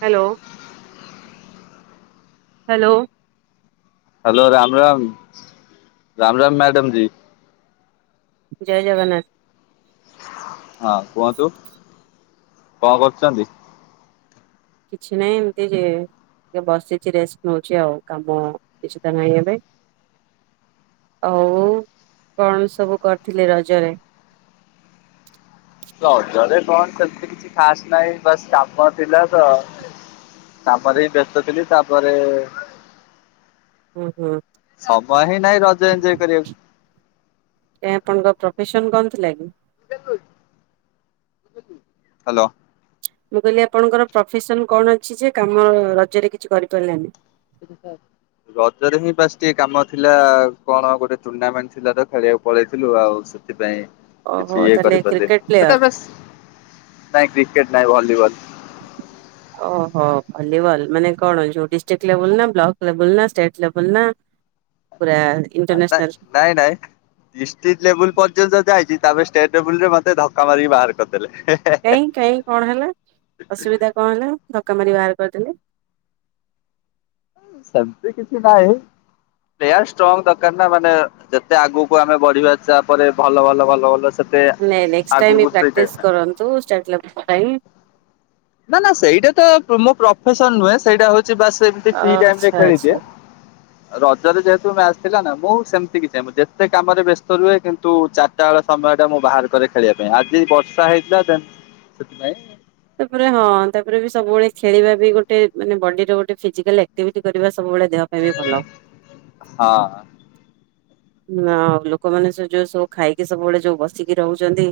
Hello. Hello. Hello Ram Ram Ram Ram madam ji. ଜୟ ଜଗନ୍ନାଥ। ହଁ କୁହନ୍ତୁ କଣ କରୁଛନ୍ତି? କିଛି ନାହିଁ ଏମିତି ଯେ ଟ ବସିଛି ରେଷ୍ଟ ନଉଛି ଆଉ କାମ କିଛି ତ ନାହିଁ ଏବେ ଆଉ କଣ ସବୁ କରିଥିଲେ ରଜରେ? କଣ ସେ କିଛି ଖାସ ନାହିଁ ବାସ୍ କାମ ଥିଲା ତ ତାପରେ ହିଁ ବ୍ୟସ୍ତ ଥିଲି ତାପରେ ହୁଁ ହୁଁ ସମୟ ହିଁ ନାହିଁ ରଜ ଏନଞଜୟ କରିବାକୁ। ଆପଣଙ୍କ ପ୍ରଫେସନ କଣ ଥିଲା କି? ହ୍ୟାଲୋ। ମୁଁ କହିଲି ଆପଣଙ୍କର ପ୍ରଫେସନ କଣ ଅଛି ଯେ କାମ ରଜରେ କିଛି କରିପାରିଲେନି। ସେଠ ସାର୍ ରଜରେ ହିଁ ପାସ୍ ଟିକେ କାମ ଥିଲା କଣ ଗୋଟେ ଟୁର୍ଣ୍ଣାମେଣ୍ଟ ଥିଲା ତ ଖେଳିବାକୁ ପଳେଇଥିଲୁ ଆଉ। ସେଥିପାଇଁ ଓହୋ କିଛି ଇଏ ତାହେଲେ କରିପାରିଲେ କ୍ରିକେଟ ପ୍ଲେୟର ସେଟା ବାସ ନାଇଁ କ୍ରିକେଟ ନାଇଁ ଭଲିବଲ ଓହୋ। ଭଲିବଲ୍ ମାନେ କଣ ଯୁ ଡିଷ୍ଟ୍ରିକ୍ଟ ଲେବୁଲ ନା ବ୍ଲକ ଲେବୁଲ ନା ଷ୍ଟେଟ୍ ଲେବୁଲ ନା ପୁରା ନାଇଁ ଇଣ୍ଟରନ୍ୟାସନାଲ ନାଇଁ ନାଇଁ ଦିଷ୍ଟିକ ଲେବୁଲ ପର୍ଯ୍ୟନ୍ତ ଯାଇଚି। ତାପରେ ଷ୍ଟେଟ ଲେବୁ ରେ ମେ ଧକ୍କା ମାରିହାରିକି ବାହାର କରିଦେଲେ। କାଇଁ କାଇଁ କଣ ହେଲା ଅସୁବିଧା କଣ ହେଲା? ଧକ୍କା ମାରି ବାହାର କରିଦେଲେ ସେମିତି କିଛି ନାହିଁ। ଏୟାଷ୍ଟ୍ରଙ୍ଗ ଦରକାର ନା ମାନେ ଯେତେ ଆଗକୁ ଆମେ ବଢିବା ତାପରେ ଭଲ ଭଲ ଭଲ ଭଲ ସେତେ ନାଇଁ ନାଇଁ ନେକ୍ସଟ୍ ଟାଇମ୍ ଆଗକୁ ସେଇଟା ପ୍ରାକ୍ଟିସ୍ କରନ୍ତୁ ଷ୍ଟାର୍ଟ ଲକ୍ ପାଇଁ। ନା ନା ସେଇଟା ତ ମୋ ପ୍ରଫେସନ ନୁହେଁ ସେଇଟା ହୋଉ ବାସ ଏମିତି ଫି ଟାଇ ରେ ଆଚ୍ଛା ଖେଳିଦିଏ। ଆଚ୍ଛା ରଜରେ ଯେହେତୁ ମ୍ୟା ଆଚ ଥିଲା ନା ମୁଁ ସେମିତି କି ଚାହିବ ଯେତେ କାମରେ ବ୍ୟସ୍ତ ରୁହେ କିନ୍ତୁ ଚାରିଟା ବେଳ ସମୟ ଟା ମୁଁ ବାହାର କରେ ଖେଳିବା ପାଇଁ ଆଜି ବର୍ଷା ହେଇଥିଲା ଦେ ସେଥିପାଇଁ ତା ହଁ ତାପରେ ବି ସବୁବେଳେ ଖେଳିବା ବି ଗୋଟେ ମାନେ ବଡିର ଗୋଟେ ଫିଜିକାଲ୍ ଆକ୍ଟିଭିଟି କରିବା ସବୁବେଳେ ଦେହ ପାଇଁ ବି ଭଲ। ହଁ ହ ଆଉ ଲୋକମାନୋନ ସବୁ ଯୋଉ ସବୁ ଖାଇକି ସବୁବେଳେ ଯୋଉ ବସିକି ରୋହୁଚନ୍ତି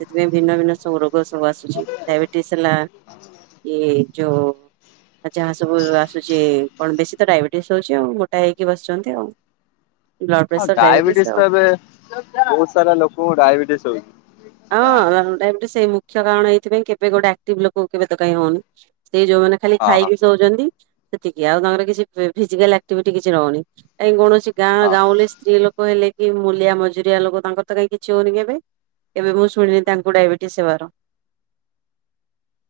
ସେଥିପାଇଁ ଭିନ୍ନ ଭିନ୍ନ ସବୁ ର ର ସବୁ ଆସୁଛି ଡାଇବେଟିସ୍ ହେଲା କି ଯୋଉ ଆ ଯାହା ସବୁ ଆସୁଛି କଣ ବେଶୀ ତ ଡାଇବେଟିସ ହୋଉଚି ଆଉ ମୋଟା ହେଇକି ବସିଚନ୍ତି ଆଉ। ହଁ ହଁ ଡାଇବେଟିସ ତ ଏବେ ବହୁତ ସାରା ଲୋକଙ୍କୁ ଡାଇବେଟିସ ହୋଉଛି ହଁ ସେଇ ମୁଖ୍ୟ କାରଣ ଏଇଥିପାଇଁ କେବେ ଗୋଟେ ଆକ୍ଟିଭ ଲୋକ କେବେ ତ କାଇଁ ହୋଇନି ସେଇ ଯୋଉମାନୋନ ଖାଲି ହଁ ହଁ ଖାଇକି ଶୋଉଚନ୍ତି। ସେତିକି ଆଉ ତାଙ୍କର କିଛି ଫିଜିକାଲ ଆକ୍ଟିଭିଟି କିଛିହନ କାଇଁ କୌଣସି ଗାଁ ହଁ ଗାଁରେ ସ୍ତ୍ରୀ ଲୋକ କହିଲେ କି ମୁଲିଆ ମଜୁରିଆ ଲୋକ ତାଙ୍କର ତ କାଇହିଁ କିଛି ହଉନି କେବେ ଏବେ ମୁଁ ଶୁଣିନି ତାଙ୍କୁ ଡାଇବେଟିସ୍ ହେବାର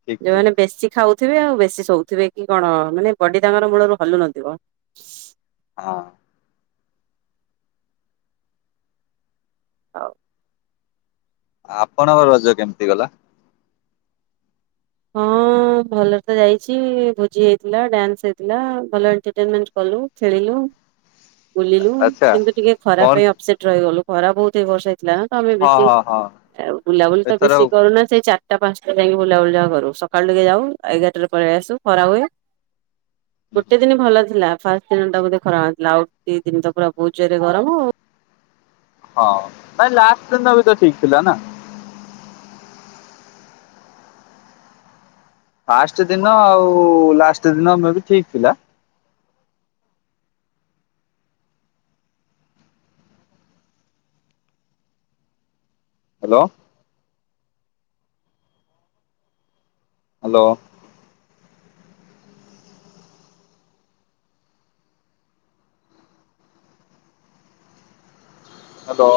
ଠିକ ଠିକ ଯୋଉମାନେ ବେଶୀ ଖାଉ ଥିବେ ଆଉ ବେଶୀ ଶୋଉଥିବେ କି କଣ ମାନେ ବଡି ତାଙ୍କର ମୂଳରୁ ହଲୁନଥିବ। ହଁ। ଆଉ। ଆପଣଙ୍କ ରଜ କେମିତି ଗଲା ହଁ। ହଁ ଭଲରେ ତ ଯାଇଛି ଭୋଜି ହେଇଥିଲା ଡନ୍ସ ହେଇଥିଲା ଭଲ ଏଟରଟେଣ୍ଟ କଲୁ ଖେଳିଲୁ ବୁଲିଲୁ ଆଚ୍ଛା କିନ୍ତୁ ଟିକେ ଖରା କଣ ପାଇଁ ଅପସେଟ ରହିଗଲୁ ଖରା ବହୁତ ଏଇ ବର୍ଷ ତମେ ହଁ ବେଶୀ ହଁ ହଁ ବୁଲାବୁଲି ତ ଏଥର ବେଶୀ କରୁନା ସେଇ ଚାରିଟା ପାଞ୍ଚଟା ଯାଇକି ବୁଲାବୁଲି ଯାହା କରୁ। ସକାଳୁ ଟିକେ ଯାଉ ଏଗାରଟରେ ପଳେଇ ଆସୁ ଖରା ହୁଏ ଗୋଟେ ଦିନ ଭଲ ଥିଲା। ଫା ତିନଟା ବେ ଖରା ହେଥିଲା ଆଉ ଦି ଦିନଟା ପୁରା ବହୁ ଜରେ ଗରମ ଆଉ ହଁ ନାଇଁ ଲାଷ୍ଟ ଦିନ ବି ତ ଠିକ ଥିଲା ନା। ଫାଷ୍ଟ ଦିନ ଆଉ ଲାଷ୍ଟ ଦିନ ମେ ବି ଠିକ ଥିଲା। ହାଲୋ। ହାଲୋ। ହାଲୋ।